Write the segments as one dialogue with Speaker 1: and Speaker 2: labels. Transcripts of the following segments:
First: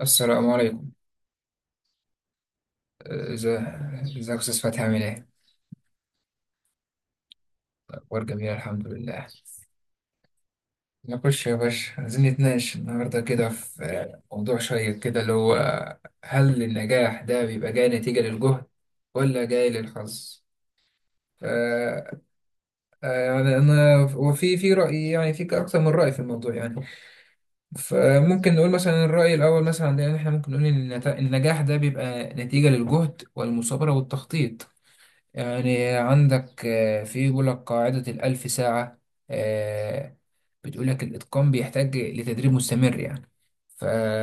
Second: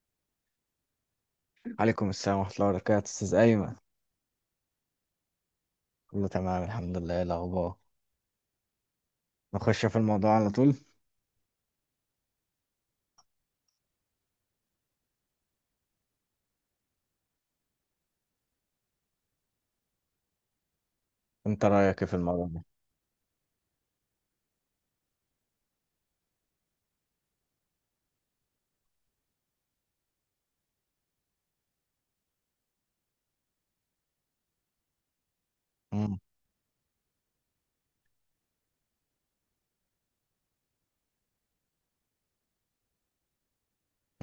Speaker 1: السلام عليكم.
Speaker 2: عليكم السلام ورحمة الله وبركاته أستاذ
Speaker 1: ازاي؟
Speaker 2: أيمن.
Speaker 1: ازيك يا استاذ فتحي، عامل ايه؟
Speaker 2: كله تمام، الحمد لله. إيه الأخبار؟
Speaker 1: اخبار جميله، الحمد لله.
Speaker 2: نخش في الموضوع على طول.
Speaker 1: نخش يا باشا، عايزين نتناقش النهارده كده في موضوع شيق كده اللي هو هل النجاح ده بيبقى جاي نتيجه للجهد ولا جاي للحظ؟ ف
Speaker 2: أنت رأيك إيه في
Speaker 1: آه،
Speaker 2: الموضوع ده؟
Speaker 1: يعني انا وفي راي، يعني في اكثر من راي في الموضوع يعني. فممكن نقول مثلا الراي الاول مثلا، عندنا احنا ممكن نقول ان النجاح ده بيبقى نتيجه للجهد والمثابره والتخطيط. يعني
Speaker 2: مم.
Speaker 1: عندك، في يقول لك قاعدة الألف ساعة. آه، بتقول لك الإتقان بيحتاج لتدريب مستمر يعني.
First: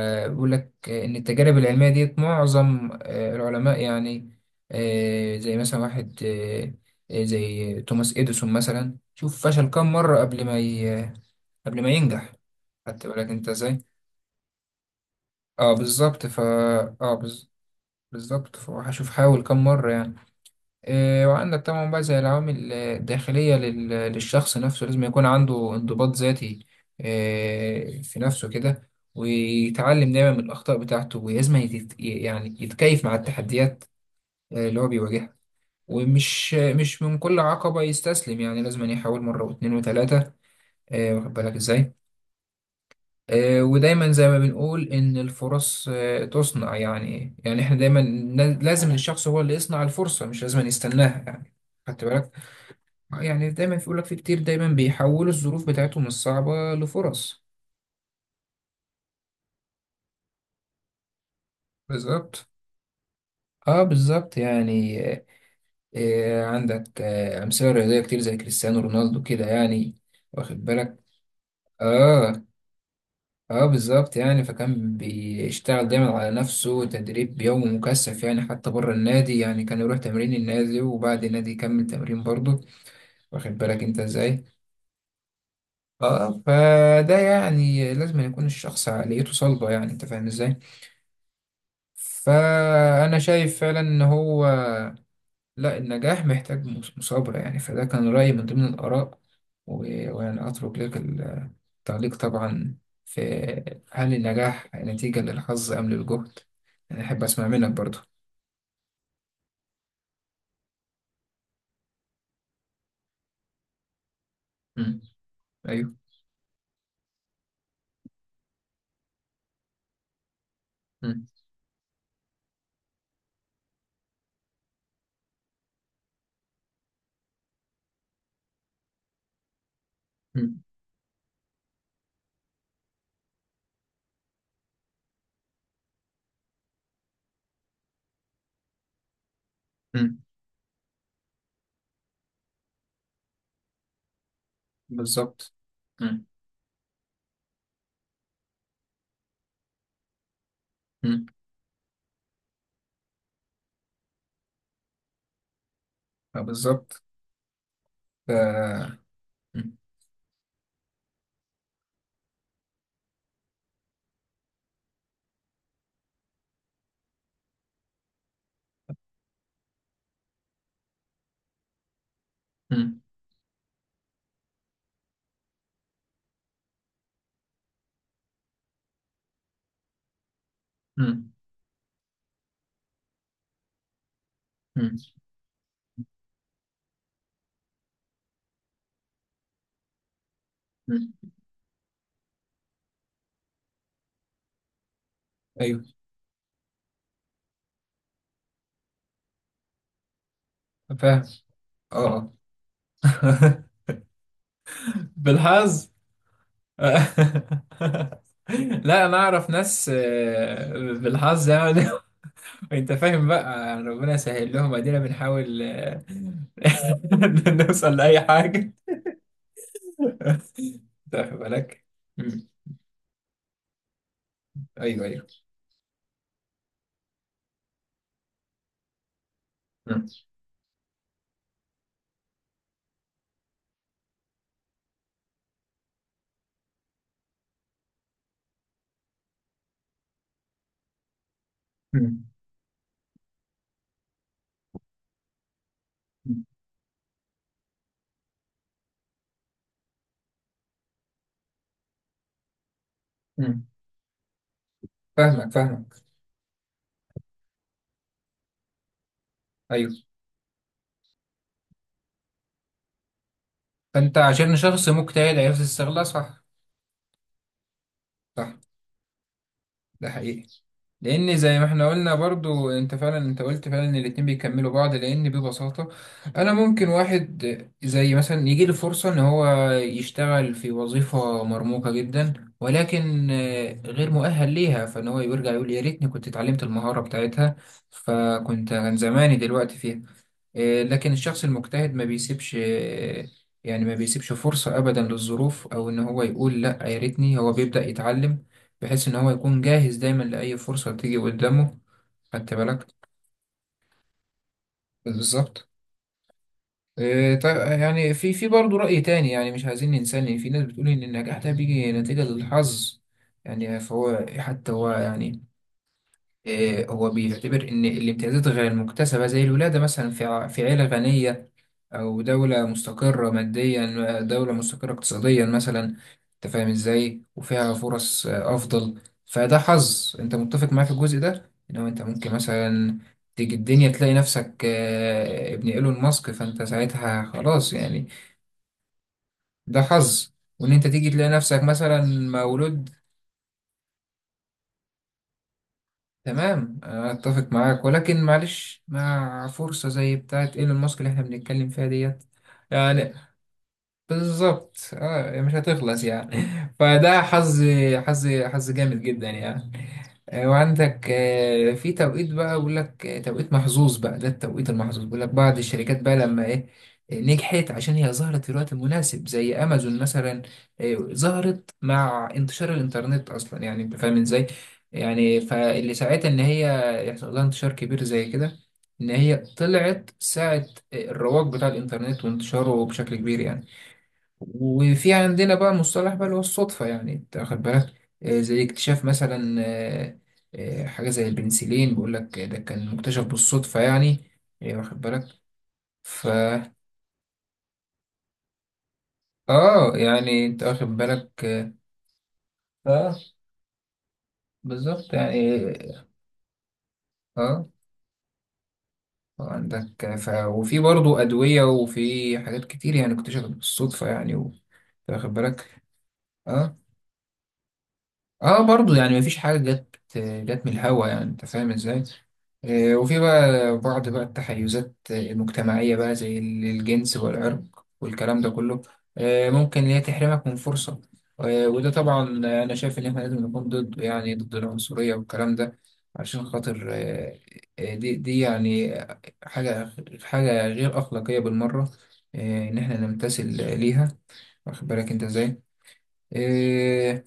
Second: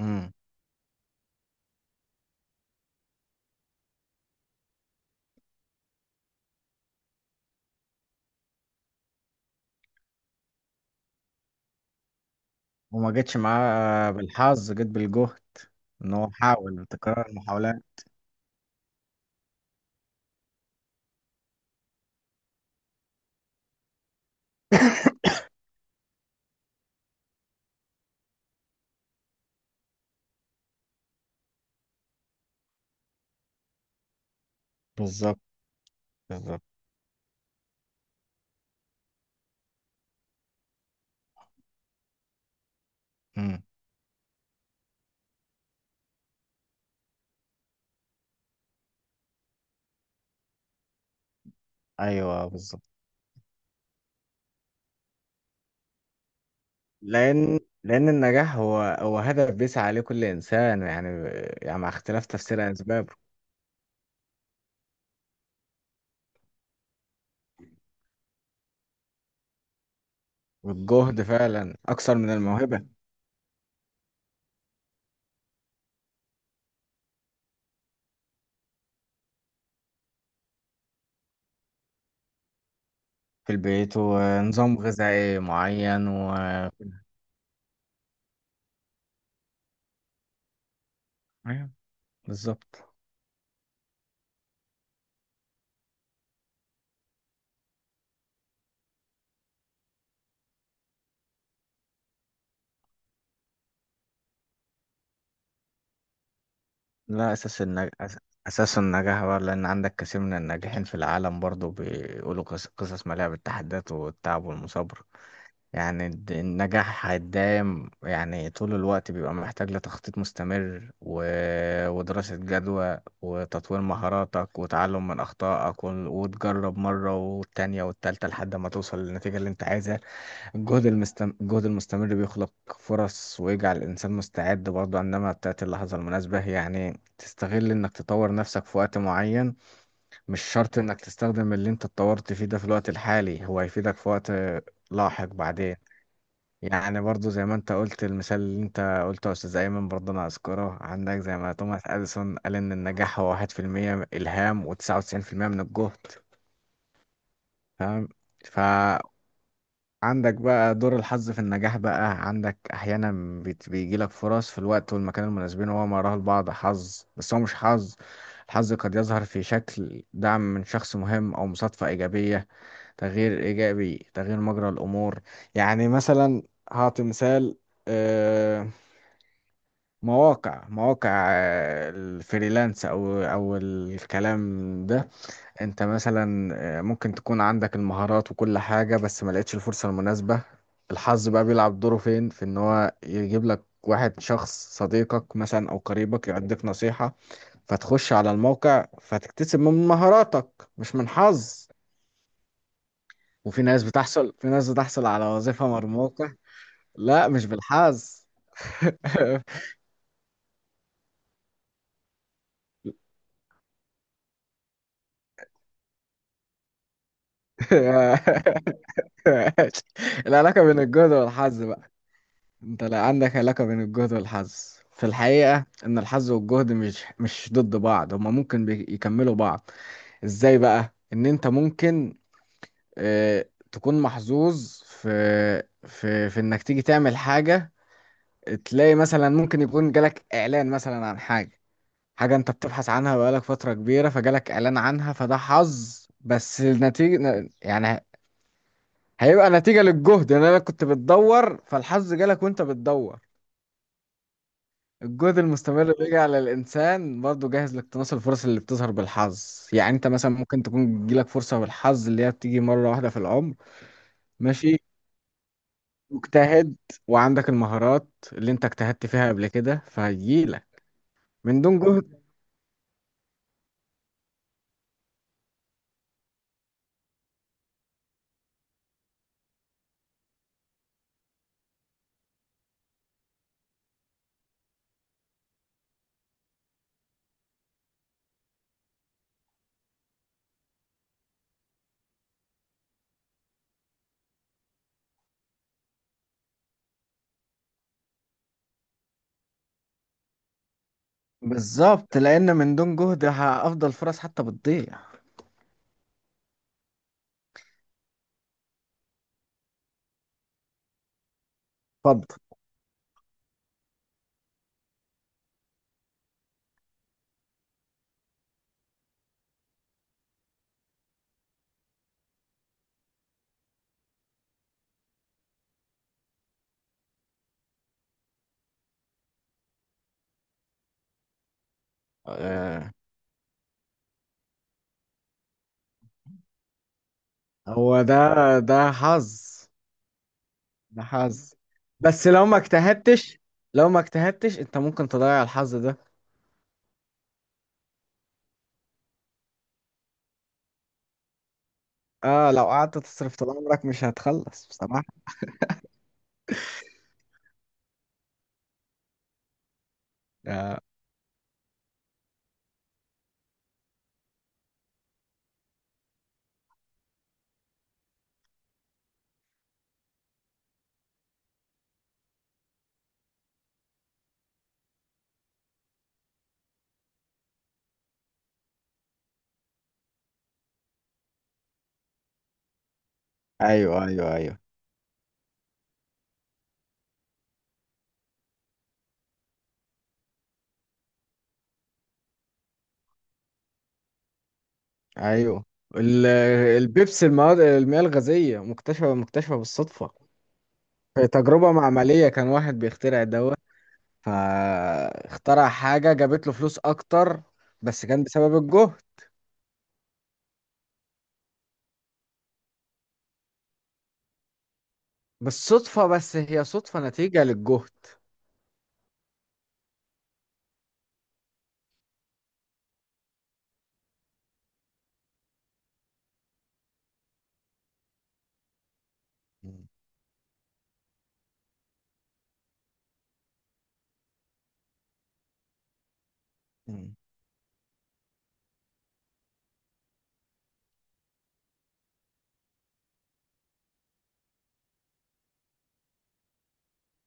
Speaker 2: مم.
Speaker 1: لك إن التجارب العلمية ديت معظم العلماء يعني. زي مثلا واحد، زي توماس إديسون مثلا، شوف فشل كام مرة قبل ما ينجح. خدت
Speaker 2: وما
Speaker 1: بالك
Speaker 2: جيتش
Speaker 1: أنت إزاي؟
Speaker 2: معاه بالحظ، جيت بالجهد.
Speaker 1: أه،
Speaker 2: إن
Speaker 1: بالظبط
Speaker 2: هو حاول
Speaker 1: أه،
Speaker 2: تكرار المحاولات.
Speaker 1: بالظبط، فهشوف حاول كام مرة يعني. إيه، وعندك طبعا بقى زي العوامل الداخلية للشخص نفسه، لازم يكون عنده انضباط ذاتي. إيه، في نفسه كده ويتعلم دايما من الأخطاء بتاعته، ولازم يعني يتكيف مع التحديات اللي هو بيواجهها.
Speaker 2: بالظبط.
Speaker 1: ومش
Speaker 2: بالظبط.
Speaker 1: مش من كل عقبة يستسلم، يعني لازم يحاول مرة واتنين وتلاتة. واخد بالك ازاي؟
Speaker 2: مم.
Speaker 1: ودايما زي ما بنقول إن الفرص تصنع، يعني احنا دايما لازم الشخص هو اللي يصنع الفرصة، مش لازم يستناها يعني. خدت بالك؟
Speaker 2: أيوه، بالظبط.
Speaker 1: يعني دايما بيقول لك في كتير دايما بيحولوا الظروف بتاعتهم الصعبة لفرص.
Speaker 2: لأن النجاح هو هدف بيسعى عليه كل إنسان، يعني مع اختلاف
Speaker 1: بالظبط،
Speaker 2: تفسير أسبابه.
Speaker 1: اه بالظبط يعني. عندك أمثلة رياضية كتير زي كريستيانو رونالدو كده يعني. واخد بالك؟
Speaker 2: والجهد فعلا أكثر من
Speaker 1: اه
Speaker 2: الموهبة.
Speaker 1: اه بالظبط يعني، فكان بيشتغل دايما على نفسه، تدريب يومي مكثف يعني، حتى بره النادي يعني كان يروح تمرين النادي وبعد النادي يكمل تمرين برضه.
Speaker 2: في
Speaker 1: واخد بالك
Speaker 2: البيت،
Speaker 1: انت ازاي؟
Speaker 2: ونظام غذائي معين و
Speaker 1: اه، فده يعني لازم يكون الشخص عقليته صلبة، يعني انت فاهم ازاي؟
Speaker 2: أيوه بالظبط.
Speaker 1: فأنا شايف فعلا إن هو، لا، النجاح محتاج مثابرة يعني، فده كان رأيي من ضمن الآراء. ويعني أترك لك التعليق طبعا في: هل النجاح نتيجة للحظ أم للجهد؟ أنا أحب
Speaker 2: لا،
Speaker 1: أسمع منك برضه.
Speaker 2: أساس النجاح بقى، لأن عندك كثير من الناجحين في العالم برضو بيقولوا قصص مليئة بالتحديات والتعب
Speaker 1: مم.
Speaker 2: والمثابرة.
Speaker 1: أيوه.
Speaker 2: يعني النجاح هيدايم، يعني طول الوقت بيبقى محتاج لتخطيط مستمر، و...
Speaker 1: مم.
Speaker 2: ودراسة جدوى، وتطوير مهاراتك، وتعلم من أخطائك، وتجرب مرة والتانية والتالتة لحد ما توصل للنتيجة اللي أنت عايزها.
Speaker 1: مم.
Speaker 2: الجهد المستمر بيخلق فرص، ويجعل الإنسان مستعد برضه إنما بتاعت اللحظة المناسبة، يعني تستغل إنك تطور نفسك في وقت معين.
Speaker 1: مم.
Speaker 2: مش شرط إنك تستخدم اللي أنت اتطورت فيه ده في الوقت الحالي، هو هيفيدك في وقت لاحق
Speaker 1: بالظبط.
Speaker 2: بعدين.
Speaker 1: مم.
Speaker 2: يعني برضه زي ما أنت قلت، المثال اللي أنت قلته يا أستاذ أيمن، برضه أنا أذكره عندك
Speaker 1: مم.
Speaker 2: زي ما توماس أديسون قال: إن النجاح هو 1% إلهام، و99% من الجهد.
Speaker 1: آه، بالظبط. ف...
Speaker 2: فاهم.
Speaker 1: مم.
Speaker 2: عندك بقى دور الحظ في النجاح، بقى عندك احيانا بيجيلك فرص في الوقت والمكان المناسبين، وهو ما يراه البعض حظ، بس هو مش حظ. الحظ قد يظهر في شكل دعم من شخص مهم، او مصادفة ايجابية،
Speaker 1: مم.
Speaker 2: تغيير ايجابي، تغيير مجرى الامور. يعني مثلا، هعطي مثال. آه، مواقع
Speaker 1: مم.
Speaker 2: الفريلانس او الكلام ده. انت مثلا، ممكن تكون عندك المهارات وكل حاجة، بس ما لقيتش الفرصة المناسبة. الحظ
Speaker 1: مم.
Speaker 2: بقى بيلعب دوره فين؟ في ان هو يجيب لك واحد شخص، صديقك مثلا او
Speaker 1: أيوه.
Speaker 2: قريبك، يعطيك نصيحة، فتخش على الموقع، فتكتسب من مهاراتك، مش من
Speaker 1: فاهم.
Speaker 2: حظ.
Speaker 1: أه. آه.
Speaker 2: وفي ناس بتحصل في ناس بتحصل على وظيفة من
Speaker 1: بالحظ.
Speaker 2: الموقع. لا، مش بالحظ.
Speaker 1: لا، انا اعرف ناس بالحظ يعني. انت فاهم، بقى ربنا يسهل لهم، ادينا بنحاول نوصل لاي حاجه.
Speaker 2: العلاقة بين الجهد
Speaker 1: واخد
Speaker 2: والحظ.
Speaker 1: بالك. مم.
Speaker 2: انت لا، عندك علاقة بين الجهد والحظ.
Speaker 1: ايوه،
Speaker 2: في
Speaker 1: ايوه.
Speaker 2: الحقيقة ان الحظ والجهد مش ضد بعض، هما ممكن يكملوا بعض.
Speaker 1: مم.
Speaker 2: ازاي بقى؟ ان انت ممكن اه تكون محظوظ في، في انك تيجي تعمل حاجة. تلاقي مثلا ممكن يكون جالك اعلان مثلا عن حاجة،
Speaker 1: مم.
Speaker 2: حاجة انت بتبحث عنها بقالك فترة كبيرة، فجالك اعلان عنها، فده حظ، بس النتيجة يعني هيبقى نتيجة للجهد، ان انا كنت بتدور، فالحظ جالك وانت بتدور.
Speaker 1: مم.
Speaker 2: الجهد
Speaker 1: فاهمك
Speaker 2: المستمر
Speaker 1: فاهمك.
Speaker 2: بيجي على الإنسان برضه جاهز لاقتناص الفرص اللي بتظهر بالحظ،
Speaker 1: ايوه.
Speaker 2: يعني أنت مثلا ممكن تكون تجيلك فرصة بالحظ اللي هي بتيجي مرة واحدة في العمر.
Speaker 1: فانت عشان
Speaker 2: ماشي،
Speaker 1: شخص مجتهد عرفت تستغلها، صح.
Speaker 2: مجتهد، وعندك المهارات اللي
Speaker 1: صح،
Speaker 2: أنت اجتهدت فيها قبل كده،
Speaker 1: ده حقيقي،
Speaker 2: فهيجيلك.
Speaker 1: لان زي
Speaker 2: من
Speaker 1: ما
Speaker 2: دون
Speaker 1: احنا قلنا
Speaker 2: جهد.
Speaker 1: برضو انت فعلا، انت قلت فعلا ان الاتنين بيكملوا بعض، لان ببساطة انا ممكن واحد زي مثلا يجي له فرصة ان هو يشتغل في وظيفة مرموقة جدا، ولكن غير مؤهل ليها، فان هو يرجع يقول يا ريتني كنت اتعلمت المهارة بتاعتها، فكنت كان زماني دلوقتي فيها. لكن الشخص المجتهد ما بيسيبش يعني ما بيسيبش فرصة أبدا للظروف، أو إن هو يقول لأ، يا ريتني، هو بيبدأ يتعلم بحيث إن هو يكون جاهز دايما لأي فرصة تيجي قدامه.
Speaker 2: بالظبط،
Speaker 1: خدت
Speaker 2: لأن من
Speaker 1: بالك.
Speaker 2: دون جهد أفضل فرص حتى بتضيع.
Speaker 1: بالظبط. إيه، طيب يعني في برضه رأي تاني، يعني مش عايزين ننسى إن في ناس بتقول إن النجاح ده بيجي نتيجة
Speaker 2: اتفضل.
Speaker 1: للحظ. يعني فهو حتى هو يعني، هو بيعتبر إن الامتيازات غير المكتسبة زي الولادة مثلا في في عيلة غنية، أو دولة مستقرة ماديا، دولة مستقرة اقتصاديا مثلا. أنت فاهم إزاي، وفيها فرص أفضل، فده حظ. أنت متفق معايا في الجزء ده إن هو أنت ممكن
Speaker 2: آه.
Speaker 1: مثلا تيجي الدنيا تلاقي نفسك ابن إيلون ماسك، فأنت ساعتها خلاص
Speaker 2: هو
Speaker 1: يعني.
Speaker 2: ده، ده حظ.
Speaker 1: ده حظ. وإن أنت
Speaker 2: ده
Speaker 1: تيجي تلاقي
Speaker 2: حظ.
Speaker 1: نفسك مثلا
Speaker 2: بس لو ما
Speaker 1: مولود.
Speaker 2: اجتهدتش، لو ما اجتهدتش أنت ممكن تضيع الحظ ده.
Speaker 1: تمام، اتفق معاك، ولكن معلش مع فرصة زي بتاعت ايلون ماسك اللي احنا بنتكلم فيها ديت
Speaker 2: اه، لو قعدت
Speaker 1: يعني،
Speaker 2: تصرف طول عمرك مش هتخلص
Speaker 1: بالظبط
Speaker 2: بصراحة.
Speaker 1: اه يعني مش هتخلص يعني. فده حظ، حظ حظ جامد جدا يعني.
Speaker 2: آه.
Speaker 1: وعندك في توقيت بقى، بيقول لك توقيت محظوظ بقى. ده التوقيت المحظوظ، بيقول لك بعض الشركات بقى لما ايه، نجحت عشان هي ظهرت في الوقت المناسب زي امازون مثلا. ظهرت مع انتشار الانترنت اصلا، يعني انت فاهم ازاي. يعني فاللي ساعتها ان هي يحصل لها انتشار كبير زي كده، ان هي طلعت ساعة الرواج بتاع الانترنت وانتشاره بشكل كبير يعني.
Speaker 2: ايوه، ايوه، ايوه،
Speaker 1: وفي عندنا بقى مصطلح بقى اللي هو الصدفة، يعني انت واخد بالك. زي اكتشاف مثلا حاجة زي البنسلين، بيقول لك ده كان مكتشف بالصدفة يعني. واخد بالك.
Speaker 2: ايوه،
Speaker 1: ف
Speaker 2: ال- البيبسي، المواد، المياه الغازية مكتشفة
Speaker 1: اه
Speaker 2: بالصدفة.
Speaker 1: يعني انت واخد
Speaker 2: في
Speaker 1: بالك، اه.
Speaker 2: تجربة معملية كان واحد
Speaker 1: آه،
Speaker 2: بيخترع دواء،
Speaker 1: بالظبط يعني،
Speaker 2: فاخترع حاجة جابت له فلوس أكتر،
Speaker 1: اه.
Speaker 2: بس كان بسبب الجهد.
Speaker 1: عندك وفي برضه أدوية وفي حاجات كتير يعني اكتشفت بالصدفة يعني واخد بالك.
Speaker 2: بالصدفة، بس هي
Speaker 1: اه،
Speaker 2: صدفة نتيجة للجهد.
Speaker 1: اه برضو يعني مفيش حاجة جت من الهوا، يعني انت فاهم ازاي. وفي بقى بعض بقى التحيزات المجتمعية بقى زي الجنس والعرق والكلام ده كله، ممكن إن
Speaker 2: مم.
Speaker 1: هي تحرمك من فرصة. وده طبعا أنا شايف إن إحنا لازم نكون ضده، يعني ضد العنصرية والكلام ده عشان خاطر،
Speaker 2: مم.
Speaker 1: دي يعني حاجة حاجة غير أخلاقية بالمرة، إن إحنا نمتثل ليها. واخد بالك أنت إزاي؟ آه،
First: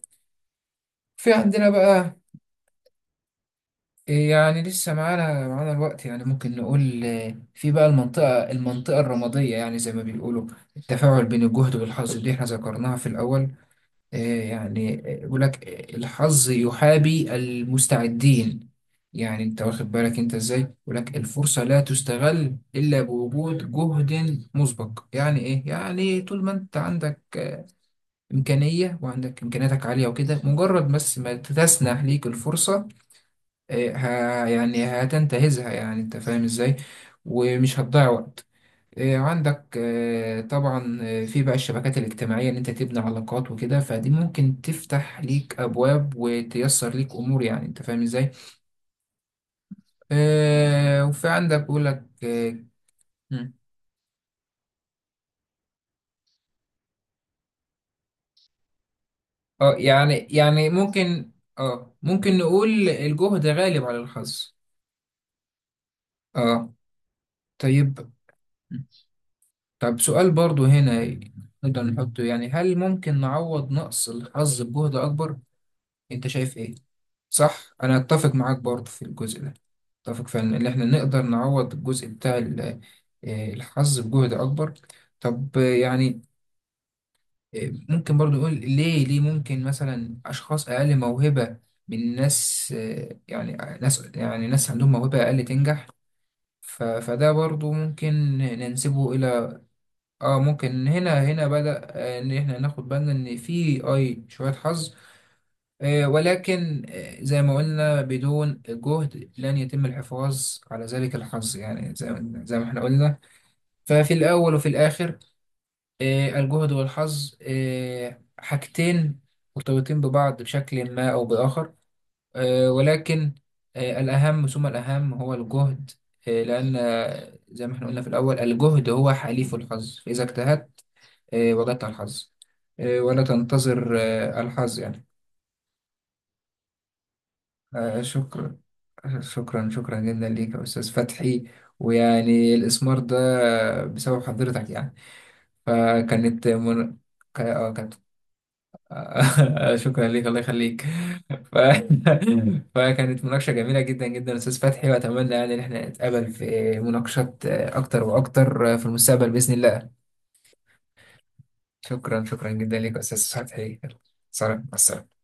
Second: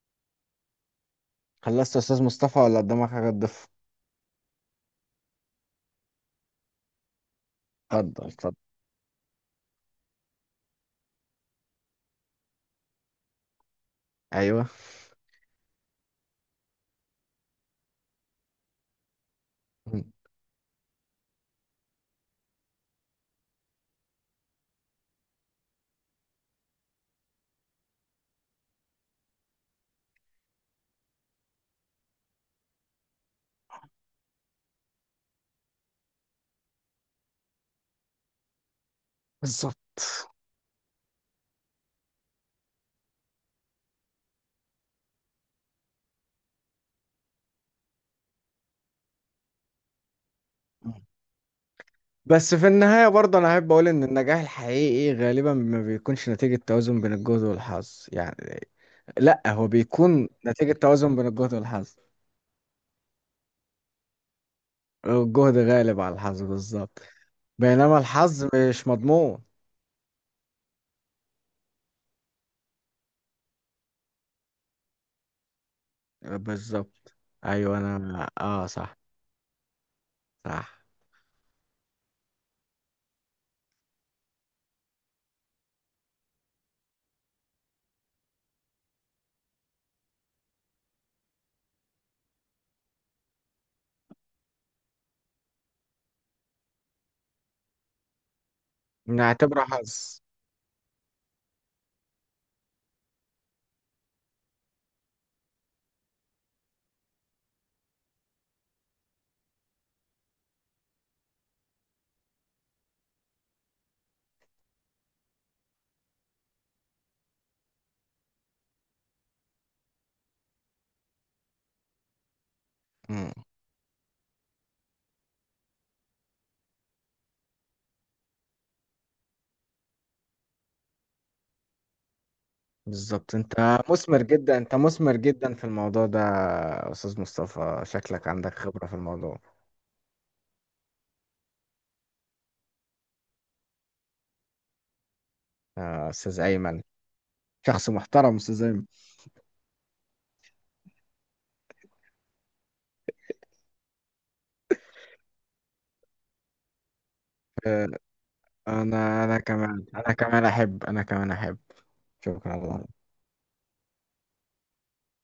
Speaker 1: في عندنا
Speaker 2: خلصت يا
Speaker 1: بقى
Speaker 2: أستاذ مصطفى، ولا قدامك حاجة تضيفها؟
Speaker 1: إيه يعني، لسه معانا الوقت يعني، ممكن نقول في بقى
Speaker 2: اتفضل،
Speaker 1: المنطقة
Speaker 2: اتفضل.
Speaker 1: المنطقة الرمادية يعني، زي ما بيقولوا التفاعل بين الجهد والحظ اللي احنا ذكرناها في الأول. آه،
Speaker 2: ايوه.
Speaker 1: يعني يقول لك الحظ يحابي المستعدين، يعني انت واخد
Speaker 2: مم.
Speaker 1: بالك انت ازاي. يقول لك الفرصة لا تستغل إلا بوجود جهد مسبق، يعني ايه، يعني طول ما انت عندك إمكانية وعندك إمكانياتك عالية وكده، مجرد بس ما تسنح ليك الفرصة، إيه، ها يعني هتنتهزها، يعني انت فاهم ازاي، ومش هتضيع وقت. إيه،
Speaker 2: بالظبط.
Speaker 1: عندك طبعا في بقى الشبكات الاجتماعية، ان انت تبني علاقات وكده، فدي ممكن تفتح ليك ابواب وتيسر ليك امور، يعني انت فاهم ازاي. وفي عندك بقول لك
Speaker 2: بس
Speaker 1: اه.
Speaker 2: في النهاية برضه أنا
Speaker 1: مم.
Speaker 2: أحب أقول: إن النجاح الحقيقي إيه؟ غالبا ما بيكونش نتيجة توازن بين الجهد والحظ، يعني لأ، هو
Speaker 1: يعني
Speaker 2: بيكون
Speaker 1: يعني
Speaker 2: نتيجة توازن بين الجهد والحظ.
Speaker 1: ممكن نقول الجهد غالب على الحظ.
Speaker 2: الجهد غالب على الحظ
Speaker 1: اه،
Speaker 2: بالظبط. بينما
Speaker 1: طيب.
Speaker 2: الحظ مش مضمون.
Speaker 1: طب سؤال برضو هنا نقدر نحطه يعني: هل ممكن نعوض نقص الحظ بجهد أكبر؟ أنت شايف إيه؟
Speaker 2: بالظبط.
Speaker 1: صح،
Speaker 2: أيوة،
Speaker 1: أنا
Speaker 2: أنا
Speaker 1: أتفق معاك برضو
Speaker 2: صح.
Speaker 1: في الجزء ده. أتفق فعلا إن
Speaker 2: صح.
Speaker 1: إحنا نقدر نعوض الجزء بتاع الحظ بجهد أكبر. طب يعني ممكن برضو نقول ليه ممكن مثلا أشخاص أقل موهبة من ناس، يعني ناس عندهم موهبة أقل تنجح. فده برضو ممكن ننسبه إلى،
Speaker 2: نعتبره حظ.
Speaker 1: اه ممكن هنا بدأ ان احنا ناخد بالنا ان في اي شوية حظ، ولكن زي ما قلنا بدون جهد لن يتم الحفاظ على ذلك الحظ، يعني زي ما احنا قلنا. ففي الاول وفي الاخر، الجهد والحظ حاجتين مرتبطين ببعض بشكل ما او باخر،
Speaker 2: مم.
Speaker 1: ولكن الاهم ثم الاهم هو الجهد، لان زي ما احنا قلنا في الاول الجهد هو حليف الحظ، فاذا اجتهدت إيه، وجدت على الحظ. إيه، ولا
Speaker 2: بالظبط، أنت
Speaker 1: تنتظر
Speaker 2: مثمر جدا، أنت
Speaker 1: الحظ يعني.
Speaker 2: مثمر جدا في الموضوع ده يا أستاذ مصطفى، شكلك
Speaker 1: شكرا.
Speaker 2: عندك خبرة في الموضوع.
Speaker 1: شكرا، شكرا جدا ليك يا أستاذ فتحي، ويعني الإسمار ده بسبب حضرتك يعني.
Speaker 2: أستاذ
Speaker 1: فكانت
Speaker 2: أيمن.
Speaker 1: من... ك- آه،
Speaker 2: شخص
Speaker 1: كانت
Speaker 2: محترم أستاذ أيمن.
Speaker 1: شكرا ليك، الله يخليك. ف... فكانت مناقشة جميلة جدا جدا يا أستاذ فتحي، وأتمنى يعني إن احنا نتقابل في مناقشات أكتر وأكتر في
Speaker 2: انا
Speaker 1: المستقبل
Speaker 2: انا
Speaker 1: بإذن
Speaker 2: كمان
Speaker 1: الله.
Speaker 2: انا كمان احب انا كمان احب.
Speaker 1: شكرا، شكرا جدا
Speaker 2: شكرا.
Speaker 1: ليك يا أستاذ فتحي. سلام، مع السلامة.